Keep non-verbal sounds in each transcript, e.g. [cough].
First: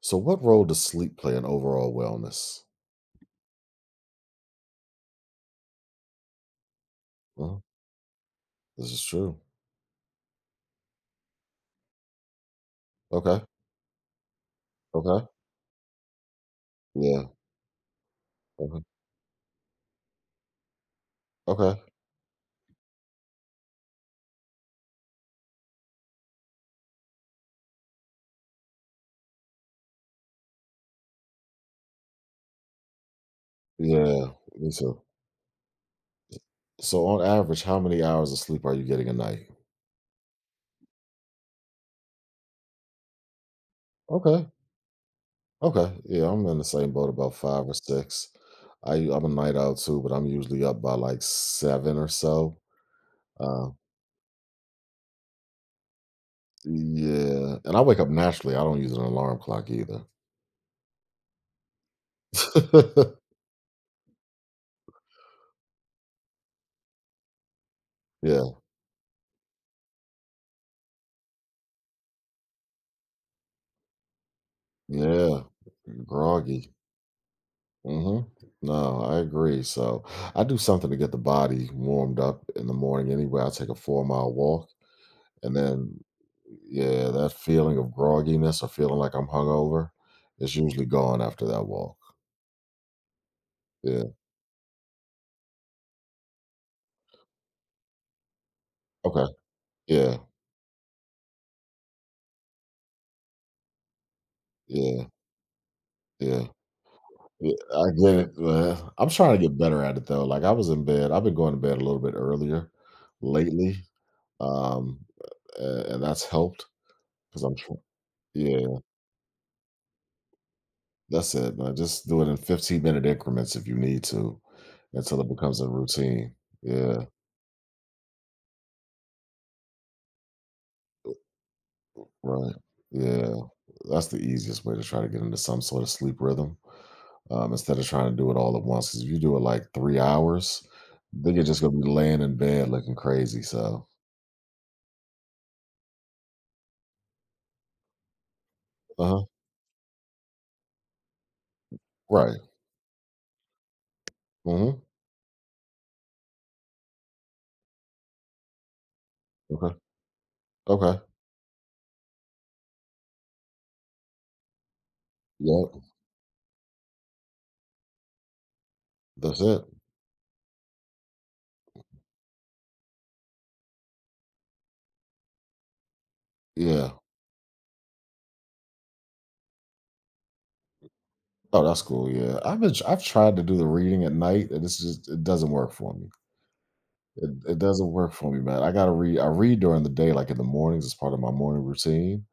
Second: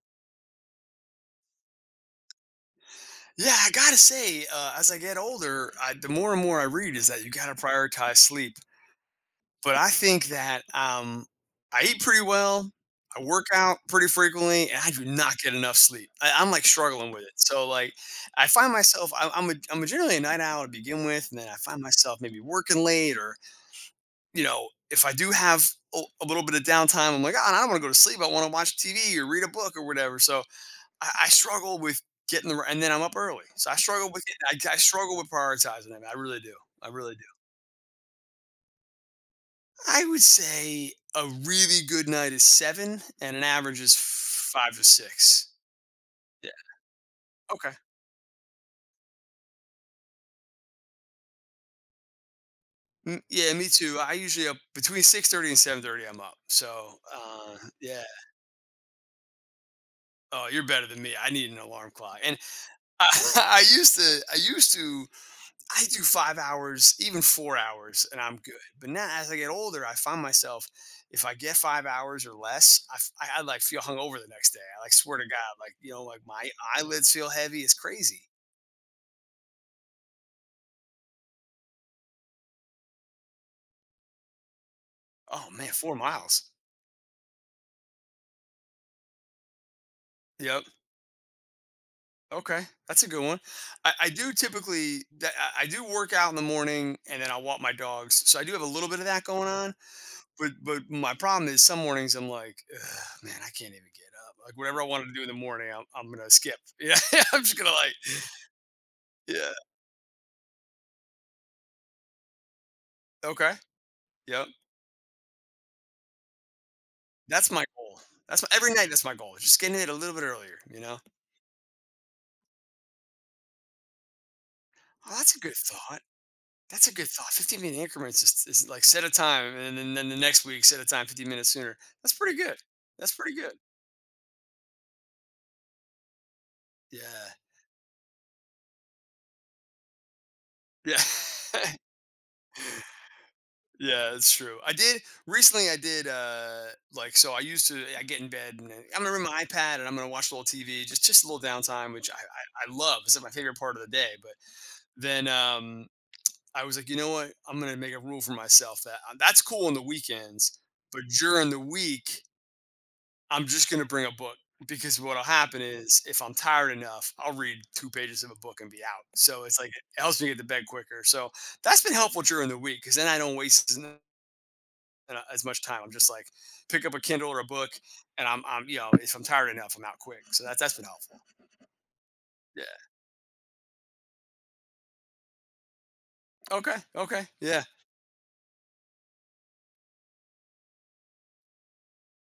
So, what role does sleep play in overall wellness? Yeah, I gotta say, as I get older, the more and more I read is that you gotta Well, prioritize sleep. this is true. But I think that I eat pretty well, I Okay. work out pretty frequently, and I do Okay. not get enough sleep. I'm like struggling with Yeah. it. So like, I find Okay. myself I'm a generally a night owl to begin with, and then I Okay. find myself maybe working late, or you know, if I do have a little bit of downtime, I'm like, oh, I don't want to go to sleep. I want to watch TV or read a book or whatever. So I struggle with getting the and then I'm up early, so I struggle with Yeah. it. Me I too. struggle with prioritizing it. I really do. I So, really on do. average, how many hours of sleep are you getting a night? I would say a really good night is seven, and an average is Okay. five to six. Okay. Yeah, I'm Yeah. in the same boat about five Okay. or six. I'm a night owl too, but I'm usually up by like seven or so. Mm, yeah, me Uh, too. I usually up between 6:30 and 7:30. I'm up. So yeah. And I wake yeah. up naturally. I don't use an alarm clock either. Oh, you're better than me. I need an alarm clock, and I, [laughs] [laughs] I used to. I used to. I do 5 hours, even 4 hours, and I'm good. Yeah. But now, as I get older, I find myself if I get 5 hours or less, I, like feel hungover the next day. I like swear to Yeah. God, like you know, like my Groggy. eyelids feel heavy. It's Hmm. crazy. No, I agree. So I do something to get the body warmed up in the morning anyway. I take a 4-mile walk Oh and man, four then miles. yeah, that feeling of grogginess or feeling like I'm hungover is Yep. usually gone after that walk. Okay, that's a good one. Yeah. I do I do work out in the morning and then I walk my dogs, so I do have a little bit of that Okay. going on. Yeah. But my problem is some mornings I'm like, "Ugh, man, I can't even get up. Like whatever I wanted Yeah. to do in the morning, I'm gonna Yeah. skip. [laughs] Yeah, I'm Yeah, just gonna I like, get it, man. I'm trying to yeah, get better at it though. Like I was in bed. I've been going to bed a little bit earlier okay, lately. yep. Um, and that's helped because That's I'm my trying. goal. That's my, Yeah, every night. That's my goal. Just getting it a little bit earlier. You know. that's it, man. Just do it in 15-minute increments if you need to Oh, until it that's a good becomes a thought. routine. That's a Yeah, good thought. 15-minute increments is like set a time, and then the next week set a time 15 minutes sooner. That's pretty right. good. That's Yeah. pretty good. That's the easiest way to try to get into some sort of sleep rhythm, Yeah. Instead of trying to do it all at once, because if you do it, like, 3 hours, Yeah. then you're just gonna be laying in bed [laughs] looking crazy, so. Yeah, it's true. I did recently. I did I used to. I get in bed and I'm gonna bring Uh-huh. my iPad and I'm gonna watch a little TV, just a little downtime, which Right. I love. It's like my favorite part of the day. But Mhm. then I was like, you know what? I'm gonna make a rule for myself that that's cool on Okay. the weekends, Okay. but during the week I'm just gonna bring a book because what'll happen Yep. is if I'm tired enough, I'll read 2 pages of a book and be out. That's So it's it. like it helps me get to bed quicker. So that's been helpful during the week because then I don't waste as much time. I'm just like, pick up Yeah. a Kindle or a book, and I'm, you know, if I'm tired enough, I'm out quick. So that's been helpful. Oh, that's cool, yeah. I've Yeah. been I've tried to do the reading at night, and it's just it doesn't work for me. Okay. Okay. It Yeah. doesn't work for me, man. I gotta read. I read during the day, like in the mornings, as part of my morning routine.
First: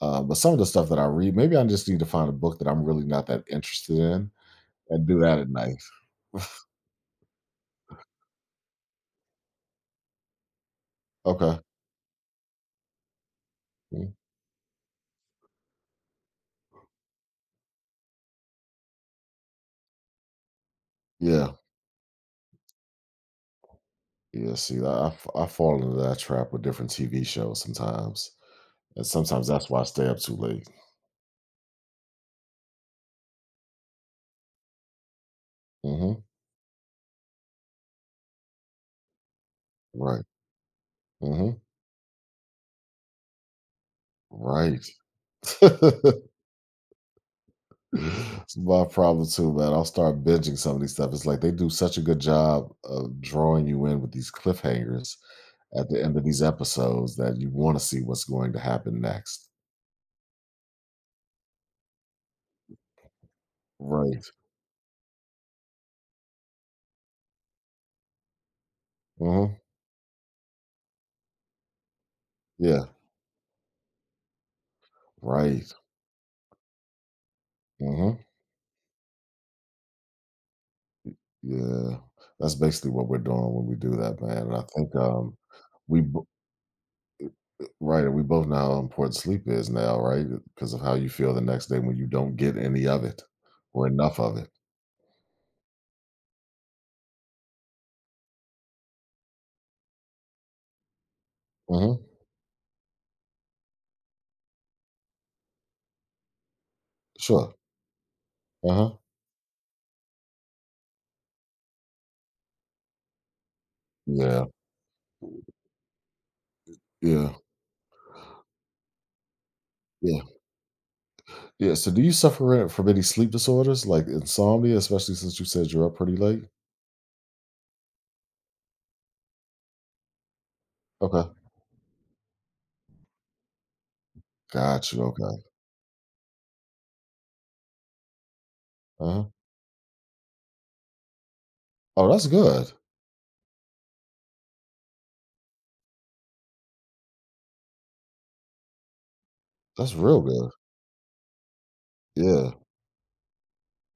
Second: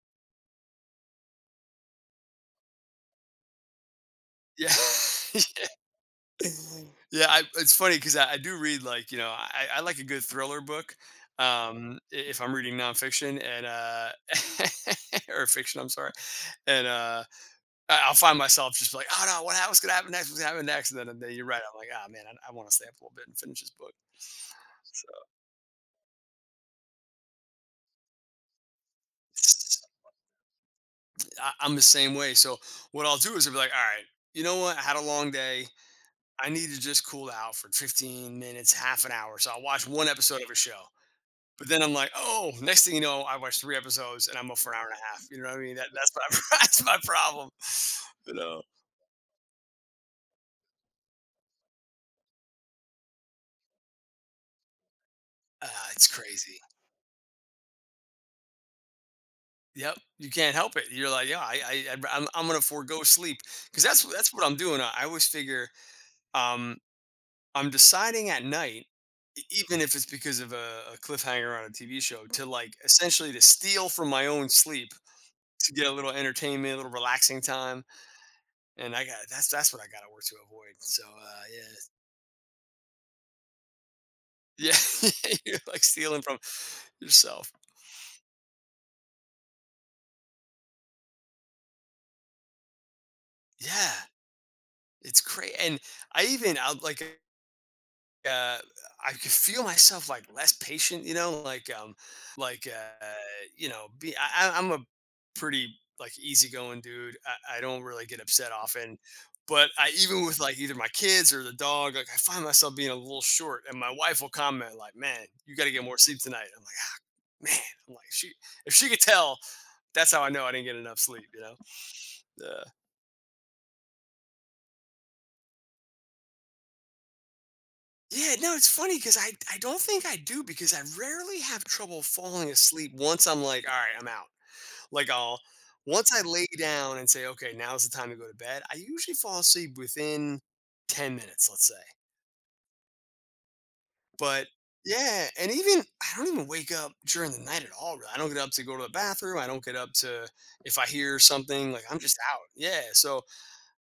But some of the stuff that I read, maybe I just need to find a book that I'm really not that interested in Yeah. and do that at night. [laughs] Yeah. It's funny because I do read like you know I like a good thriller book, Okay. If I'm reading nonfiction and Mm. [laughs] or fiction, I'm sorry, and I'll find myself just like, oh no, what's gonna happen next? What's gonna happen next? And then you're Yeah. right. I'm like, ah man, I want to stay up a little bit and finish this book. Yeah. See, I fall into that trap with different TV shows sometimes, and sometimes that's why I So. stay up too late. I'm the same way. So what I'll do is I'll be like, all right, you know what? I had a long day. Hmm. I need to just cool out for 15 minutes, half an hour. So I'll watch one Right. episode of a show. Hmm. But then I'm like, oh, next thing you know, I watched three episodes and I'm up for an Right. hour and a half. You know what I mean? That's my [laughs] [laughs] that's my problem. You It's know, my problem too, man. I'll start binging some of these stuff. It's like they do such a good job of drawing you in with these cliffhangers uh, at the it's end of these crazy. episodes that you want to see what's going to happen next. Yep, you can't help it. You're like, yeah, I'm gonna forego sleep because Right. that's what I'm doing. I always figure, um, I'm deciding at night, Mhm. even if it's because of a cliffhanger on a TV show, to like Yeah. essentially to steal from my own sleep Right. to get a little entertainment, a little relaxing time. Mhm. And I got that's what I got to work to avoid. So Yeah. That's basically what we're doing when we do that, man. And I yeah, think yeah, [laughs] you're like we stealing bo- from yourself. right, we both know how important sleep is now, right? Because of how you feel the next day when you don't get any of it or Yeah, enough of it. it's crazy. And I like uh, I could feel myself like less patient, you know, like Mhm. like uh, you know, I'm a pretty like easygoing dude. Sure. I don't really get upset Uh-huh. often, but I even with like either my kids or the dog, like I find myself being a little short. And my wife will Yeah. comment like, "Man, you got to get more sleep tonight." I'm like, "Ah, Yeah. man," I'm like, "She if she could tell, that's Yeah. how I know I didn't get enough sleep," you know. Yeah. So do you Uh, suffer from any sleep disorders like insomnia, especially since you said you're up pretty late? Yeah, no, it's funny because I don't think I do because I Okay. rarely have trouble falling asleep once I'm like, "All right, I'm out." Got you. Like, I'll Okay. once I lay down and say, "Okay, now's the time to go to bed," I usually Uh-huh. fall asleep within 10 minutes, let's say. Oh, that's good. But yeah, and even I don't even wake up during the night at all, really. I don't get up to go to the bathroom. I don't get up That's real to good. if I hear something, like, I'm just out. Yeah. [laughs] Yeah, so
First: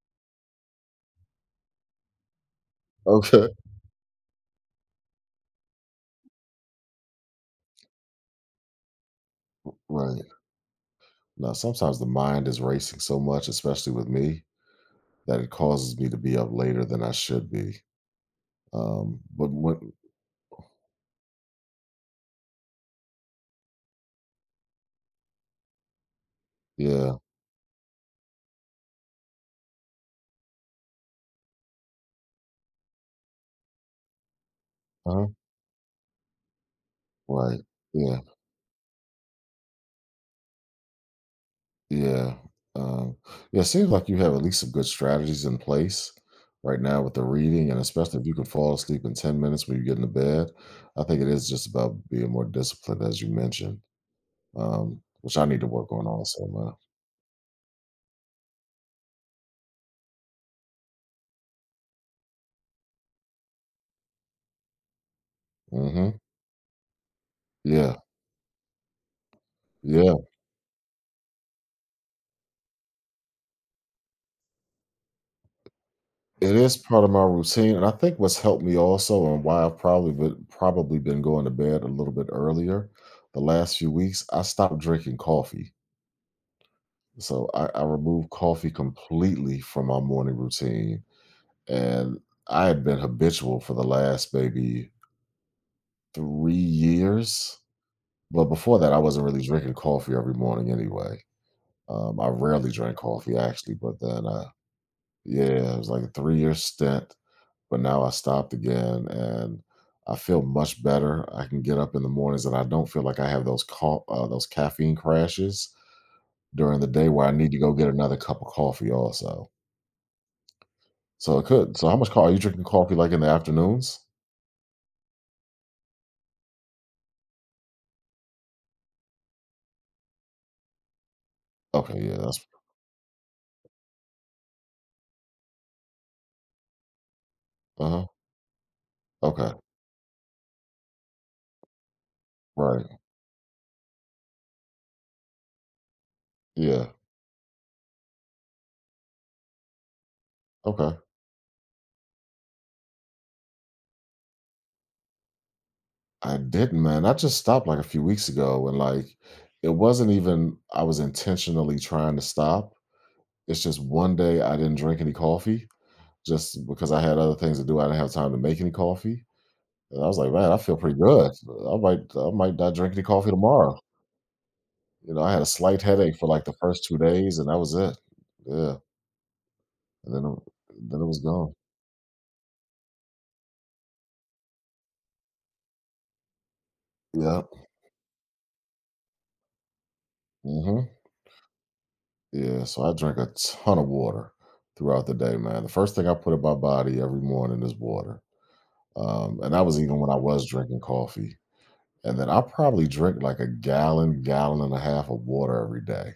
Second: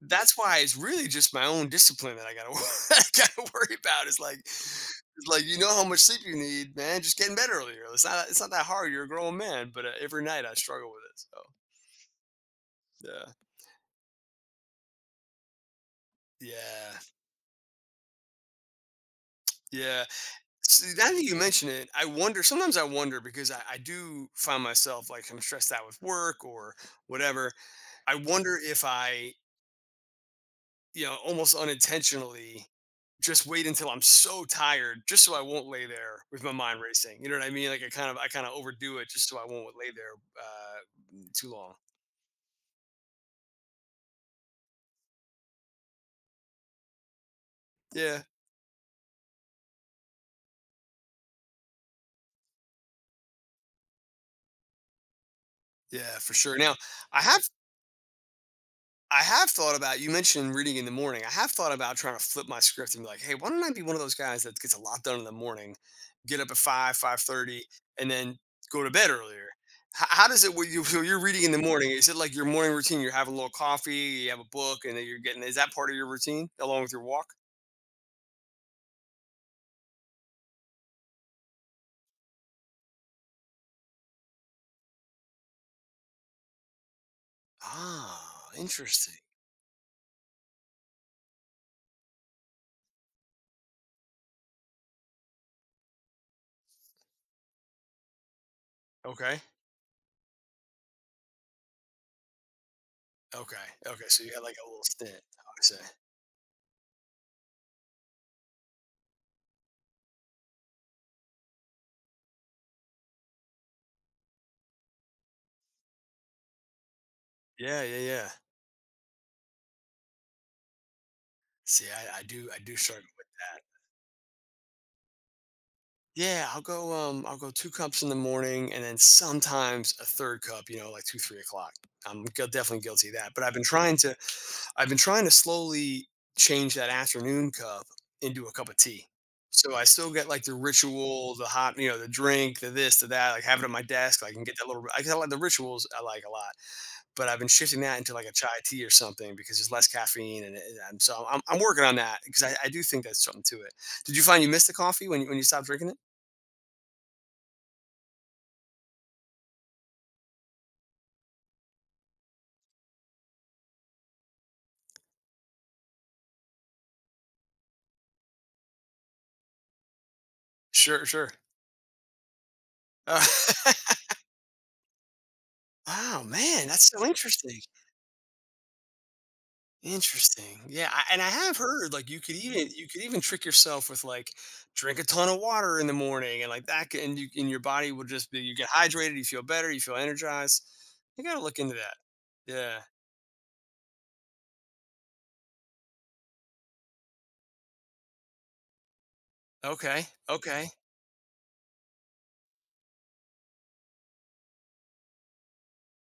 that's why it's really just my own discipline that I gotta [laughs] I Okay. gotta worry about. Is like it's like, you know how much sleep you need, man. Just getting bed earlier. It's not that hard. You're a grown man, but Right. every night I struggle with Now, sometimes the mind is racing it. so So much, especially with me, that it causes me to be up later yeah, than I should be. But yeah, when, yeah. See, now that you mention it, I wonder. Sometimes I wonder because I do find myself like I'm stressed out with work or yeah, whatever. I wonder if I you know, almost unintentionally just wait until I'm so tired just uh-huh. so I won't lay there with my mind racing. You know what I Right. mean? Yeah. I kind of overdo it just so I won't lay there too long. Yeah. Um, yeah. It seems like you have at least some good strategies in place right now with the reading, and especially Yeah, if you can fall asleep in 10 minutes when you get into bed. I think it is just about being more disciplined, as you mentioned, which I need to work on yeah, for also, sure. man. Now I have I have thought about you mentioned reading in the morning. I have thought about trying to flip my script and be like, "Hey, why don't I be one of those guys that gets a lot done in the morning, Mm-hmm. get up at 5, 5:30 Yeah. and then go to bed earlier." H- Yeah, how does it when you so you're reading in the morning, is it like your morning routine, you're having a little coffee, you have a book and then you're getting is that part of your routine it is along with part your of my walk? routine, and I think what's helped me also, and why I've probably been going to bed a little bit earlier the last few weeks, I stopped drinking coffee. So I removed Ah, coffee interesting. completely from my morning routine, and I had been habitual for the last maybe 3 years. But before that, I wasn't Okay. really drinking coffee every morning anyway. I rarely drank coffee Okay. actually, but Okay. So then, you had like a little stint, I would yeah, it say. was like a 3-year stint but now I stopped again and I feel much better. I can get up in the mornings and I don't feel like I have those caffeine crashes during the day where I need to go Yeah, get yeah, another yeah. cup of coffee also. So it could. See, So how much I coffee are you do drinking coffee like struggle in the with that. afternoons? Yeah, I'll go. I'll go 2 cups in the morning, and then sometimes a third cup. You know, like two, 3 o'clock. Okay, yeah, that's Definitely guilty of that. But I've been trying to. I've been trying to slowly change that afternoon cup uh-huh. into a cup of tea. Okay. So I still get like the ritual, the hot, you know, the drink, the Right. this, the that. Like have it on my desk. I can get that little. I can like the rituals. I like a lot. Yeah. But I've been shifting that into like a chai tea or something because there's less caffeine, Okay. and so I'm working on that because I do think that's something to it. Did you find you missed the coffee when when you stopped drinking it? I didn't, man. I just stopped like a few weeks ago and like it wasn't even I was intentionally trying to stop. It's just one day I didn't drink any coffee just because I had other things to do. I didn't have time to make any coffee. And I was like, man, I feel pretty Sure, sure. good. I might not drink any Uh, coffee tomorrow. [laughs] I had a slight headache Oh, for like the man, first that's two so days, and that interesting. was it. Yeah, and then, Interesting. Yeah, then I it was and I gone. have heard, like, you could even trick yourself with, like, drink a ton of water in the morning and, like, that can and you Yeah. and your body will just be you get hydrated, you feel better, you feel energized. Hmm. You gotta look into that. Yeah. Yeah. So I drink a ton of water throughout the day, man. The first thing I put in my body every morning is water. And that was even Okay, when I was okay. drinking coffee. And then I probably drink like a gallon, gallon and a half of water every day.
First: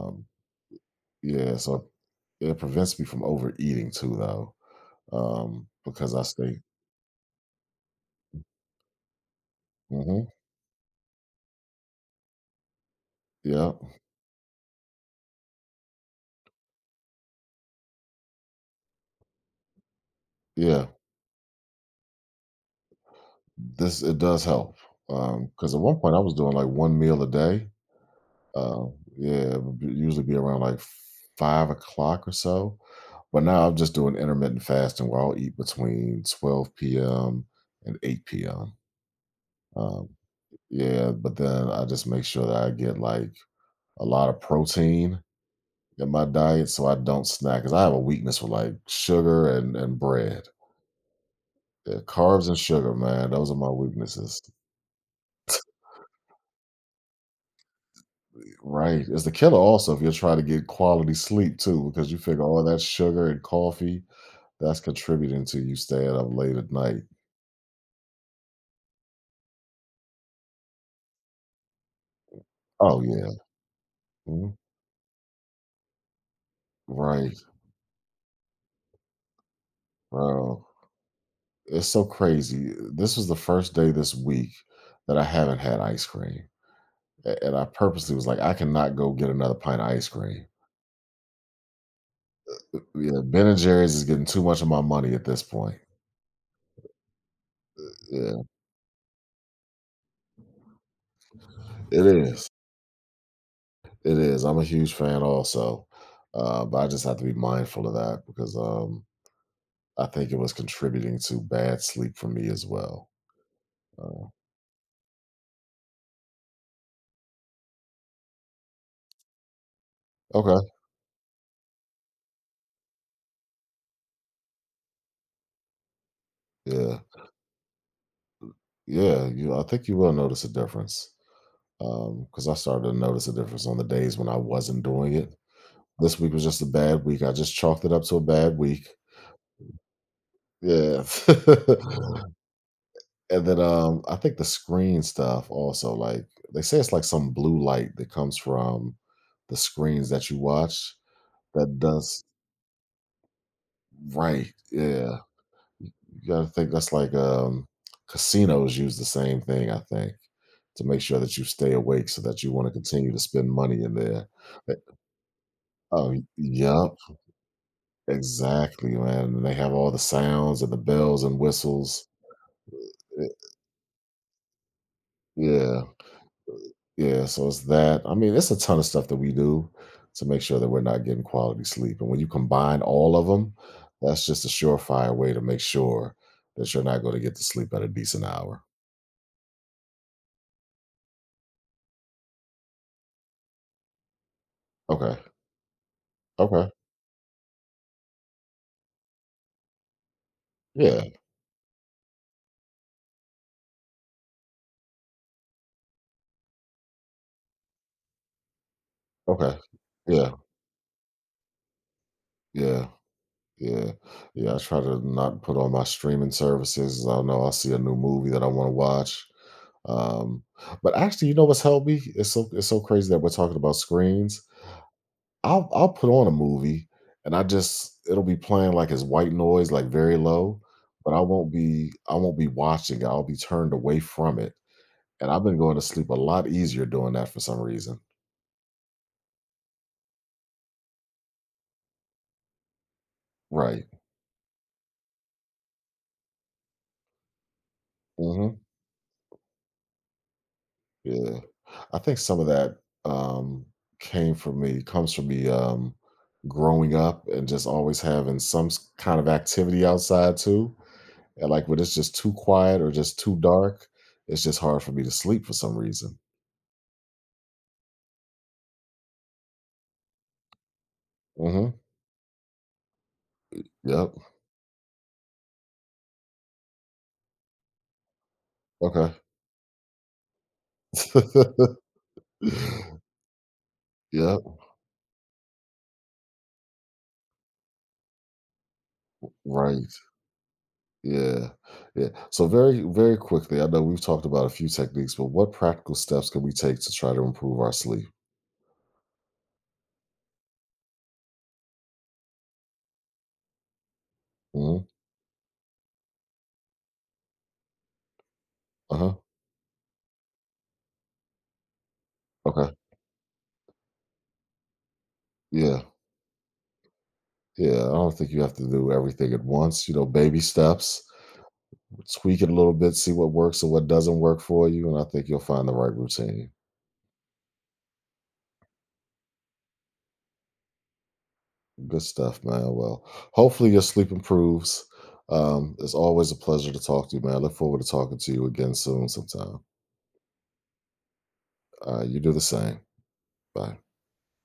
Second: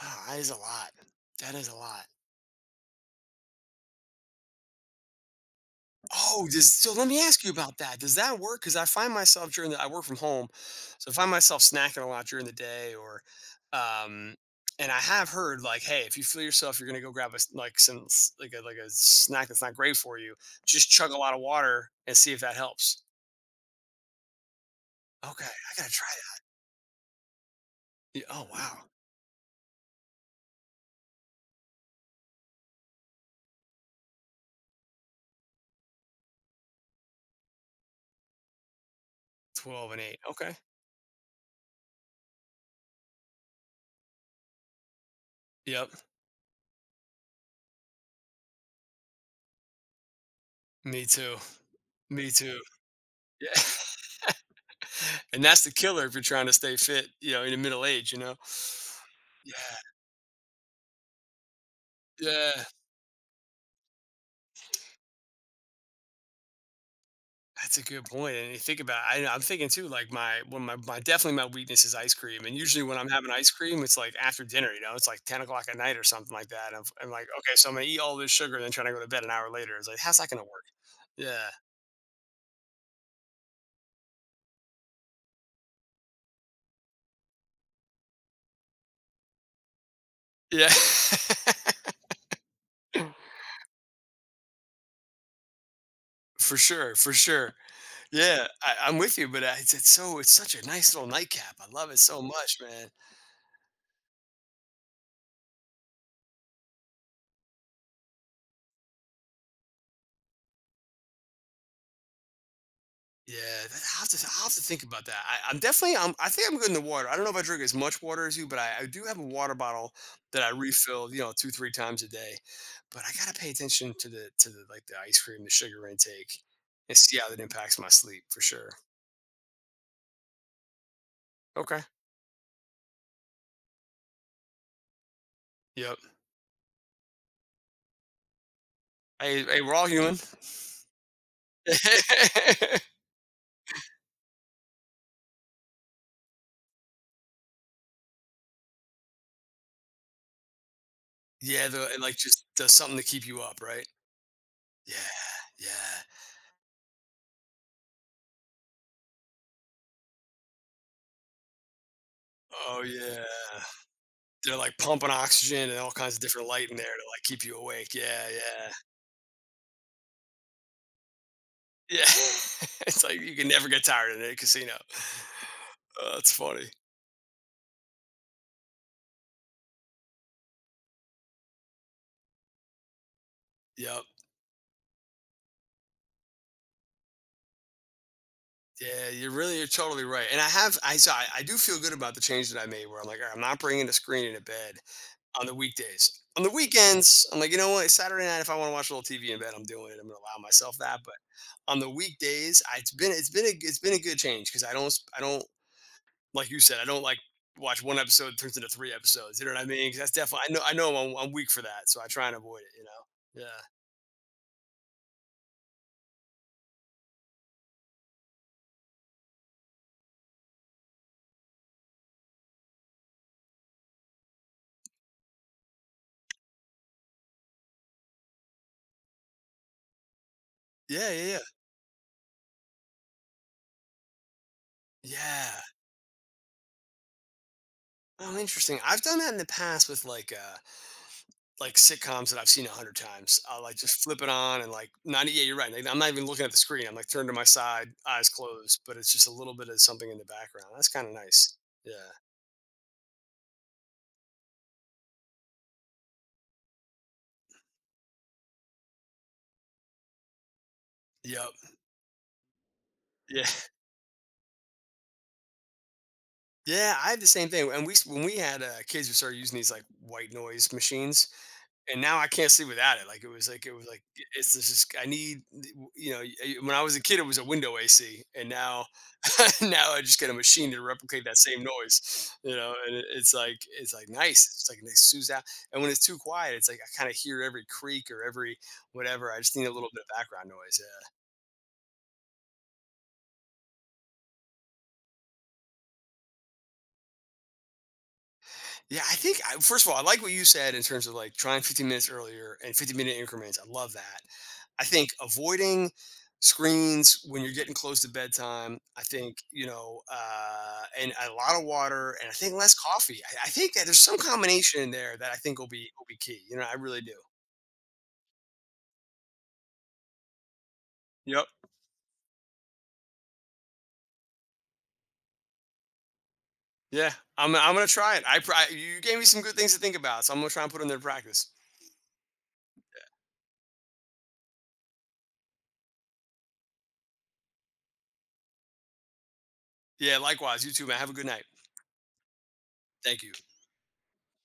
Ah, that is a lot. That Yeah, is a so lot. it prevents me from overeating too, though, because I Oh, stay. does so let me ask you about that. Does that work? Because I find myself during the I work from Hmm. home, so I find myself snacking a lot during the day, or Yeah, um, and I have heard like, hey, if you feel yourself, you're gonna go grab a s- like some s- like a snack that's not great for you. yeah. Just chug a lot of water and see if that helps. This it does help Okay, I because at gotta one try point I was doing like one meal a day. that. Yeah, oh wow, Uh, yeah, it would usually be around like 5 o'clock or so. But now I'm just doing intermittent fasting where I'll eat between 12 p.m. and 8 p.m. 12 and Um, eight. Okay. yeah, but then I just make sure that I get like a lot of protein Yep. in my diet so I don't snack because I have a weakness for like sugar and bread. Me too. Yeah, Me carbs and too. sugar, man, those are Yeah. my weaknesses. [laughs] And that's the [laughs] killer if you're trying to stay fit, in the middle age. Right. It's the killer Yeah. also if you're trying to get quality sleep too, because you figure all Yeah. that sugar and coffee, that's contributing to you staying up late at night. That's a good point, and you think about I'm thinking too, like, my when my definitely my weakness is ice cream, and usually when Oh I'm having yeah. ice cream, it's, like, after Mhm. dinner, you know? It's, like, 10 o'clock at night or something like that, I'm like, Right. "Okay, so I'm gonna eat all this sugar and then try to go to bed an hour later." It's like, "How's that gonna work?" Bro. Yeah. It's so crazy. This was the first day this week that I haven't had ice cream. And I purposely was like, I cannot go get another pint of ice cream. Yeah. [laughs] Yeah, Ben and Jerry's is getting too much of my money at this point. For sure, for sure. Yeah, Yeah, I'm with you, but, it's so it's such a nice little nightcap, I love it it so is. much, man. It is. I'm a huge fan also, but I just have to be mindful of that because I think it was contributing to bad sleep for me as well. Yeah, that I have to Uh, I have to think about that. I think I'm good in the water. I don't know if I drink as much water as you, but I do have a water bottle that I okay. refill, you know, two three times a day. But I gotta pay attention to the like the ice cream, the sugar intake, and Yeah. see how that impacts my sleep for sure. Yeah. You. I think you will notice a difference Okay. because I started to notice a difference on the days when I wasn't doing it. Yep. This week was just a bad week. I just chalked it up to a bad week. Hey, hey, we're all human. Yeah. [laughs] [laughs] And then I think the screen stuff also, like they say it's like some blue light that comes from the screens that you watch Yeah, that the it, like, does. just does something to keep you up, right? Right. Yeah, Yeah, yeah. you gotta think that's like casinos use the same thing. I think, to make sure that you stay awake so that you want to Oh continue to yeah. spend money in there. They're like Like, pumping oxygen and all oh, kinds of different light in there yep, to like keep you awake. Yeah, yeah. exactly, man. And they have all the sounds and the bells and Yeah. whistles. [laughs] It's like Y- you can never get tired in a casino. Yeah. Oh, that's funny. Yeah, so it's that. I mean, it's a ton of stuff that we do to make sure that we're not getting quality sleep. And when you combine all of them, Yep. that's just a surefire way to make sure that you're not going to get to sleep at a decent hour. Yeah, you're totally right. And I have I so I do feel good about the change that I made where I'm like, "All right, I'm not bringing a screen into bed Okay. on the weekdays. On the Okay. weekends, I'm like, you know what? Saturday night, if I want to watch a little TV in bed, I'm doing it. I'm gonna allow myself that. But Yeah. on the weekdays, it's been a good change because I don't, like you said, I don't, like, watch one episode turns into three episodes. You know Okay. what I mean? 'Cause that's Yeah. definitely I know I'm weak for that, so I try and avoid it. You Yeah. know? Yeah. Yeah. Yeah. I try to not put on my streaming services. I don't know. I see a new movie that I want to watch. Um, but actually, you know what's helped me? It's so crazy that we're talking about screens. I'll put on a movie and I just it'll be playing like as white noise, like very low, Yeah, but I yeah, yeah. won't be I won't be watching it. I'll be turned away from it. And I've Yeah. been going to sleep a lot easier doing that for some reason. Oh, interesting. I've done that in the past with like sitcoms that I've seen 100 times. I'll, like, Right. just flip it on and, like, not, yeah, you're right. Like, I'm not even looking at the screen. I'm, like, turned to my side, eyes Hmm. closed, but it's just a little bit of something in the background. That's kind of Yeah. nice. Yeah. I think some of that um comes from me growing up and just always having some kind of activity outside too. And Yep. like when it's just too quiet or just too Yeah. [laughs] dark, it's just hard for me to sleep for some reason. Yeah, I had the same thing. And when we had kids, we started using these like white noise machines. Hmm. And now I can't sleep without it. Like it was like Yep. it's just I need, when I was a kid it was a window AC, and now Okay. [laughs] now I just got a machine to replicate that same [laughs] noise, you know, and it's like nice, Yep, it's like nice, soothes out. And when it's too quiet it's like I kind of hear every creak or every whatever. I just need a little right. bit of background noise. Yeah, Yeah, yeah. So very, very quickly, I know we've talked about a few techniques, but what practical steps can we take to try to improve our sleep? yeah, I think first of all I like what you said in terms of like trying 15 minutes earlier and 15-minute increments. I love that. Hmm. I think avoiding screens when you're getting close to bedtime. I Uh-huh. think, and a lot of water, and I think Okay. less coffee. I think that there's some combination in there that I think will Yeah. be will be key. You know, I really do. Yeah. I don't think you have to do everything at once. You know, baby steps, Yep. tweak it a little bit, see what works and what doesn't work for you, and I think you'll find the right routine. Yeah, I'm gonna try it. You gave me some good things to think about, so I'm gonna try and put them into practice. Good stuff, man. Well, hopefully your sleep improves. It's always a pleasure to talk to you, man. I look forward to talking to you again soon sometime. Yeah, likewise. You too, man. Have a good night. You do the same. Thank you. Bye.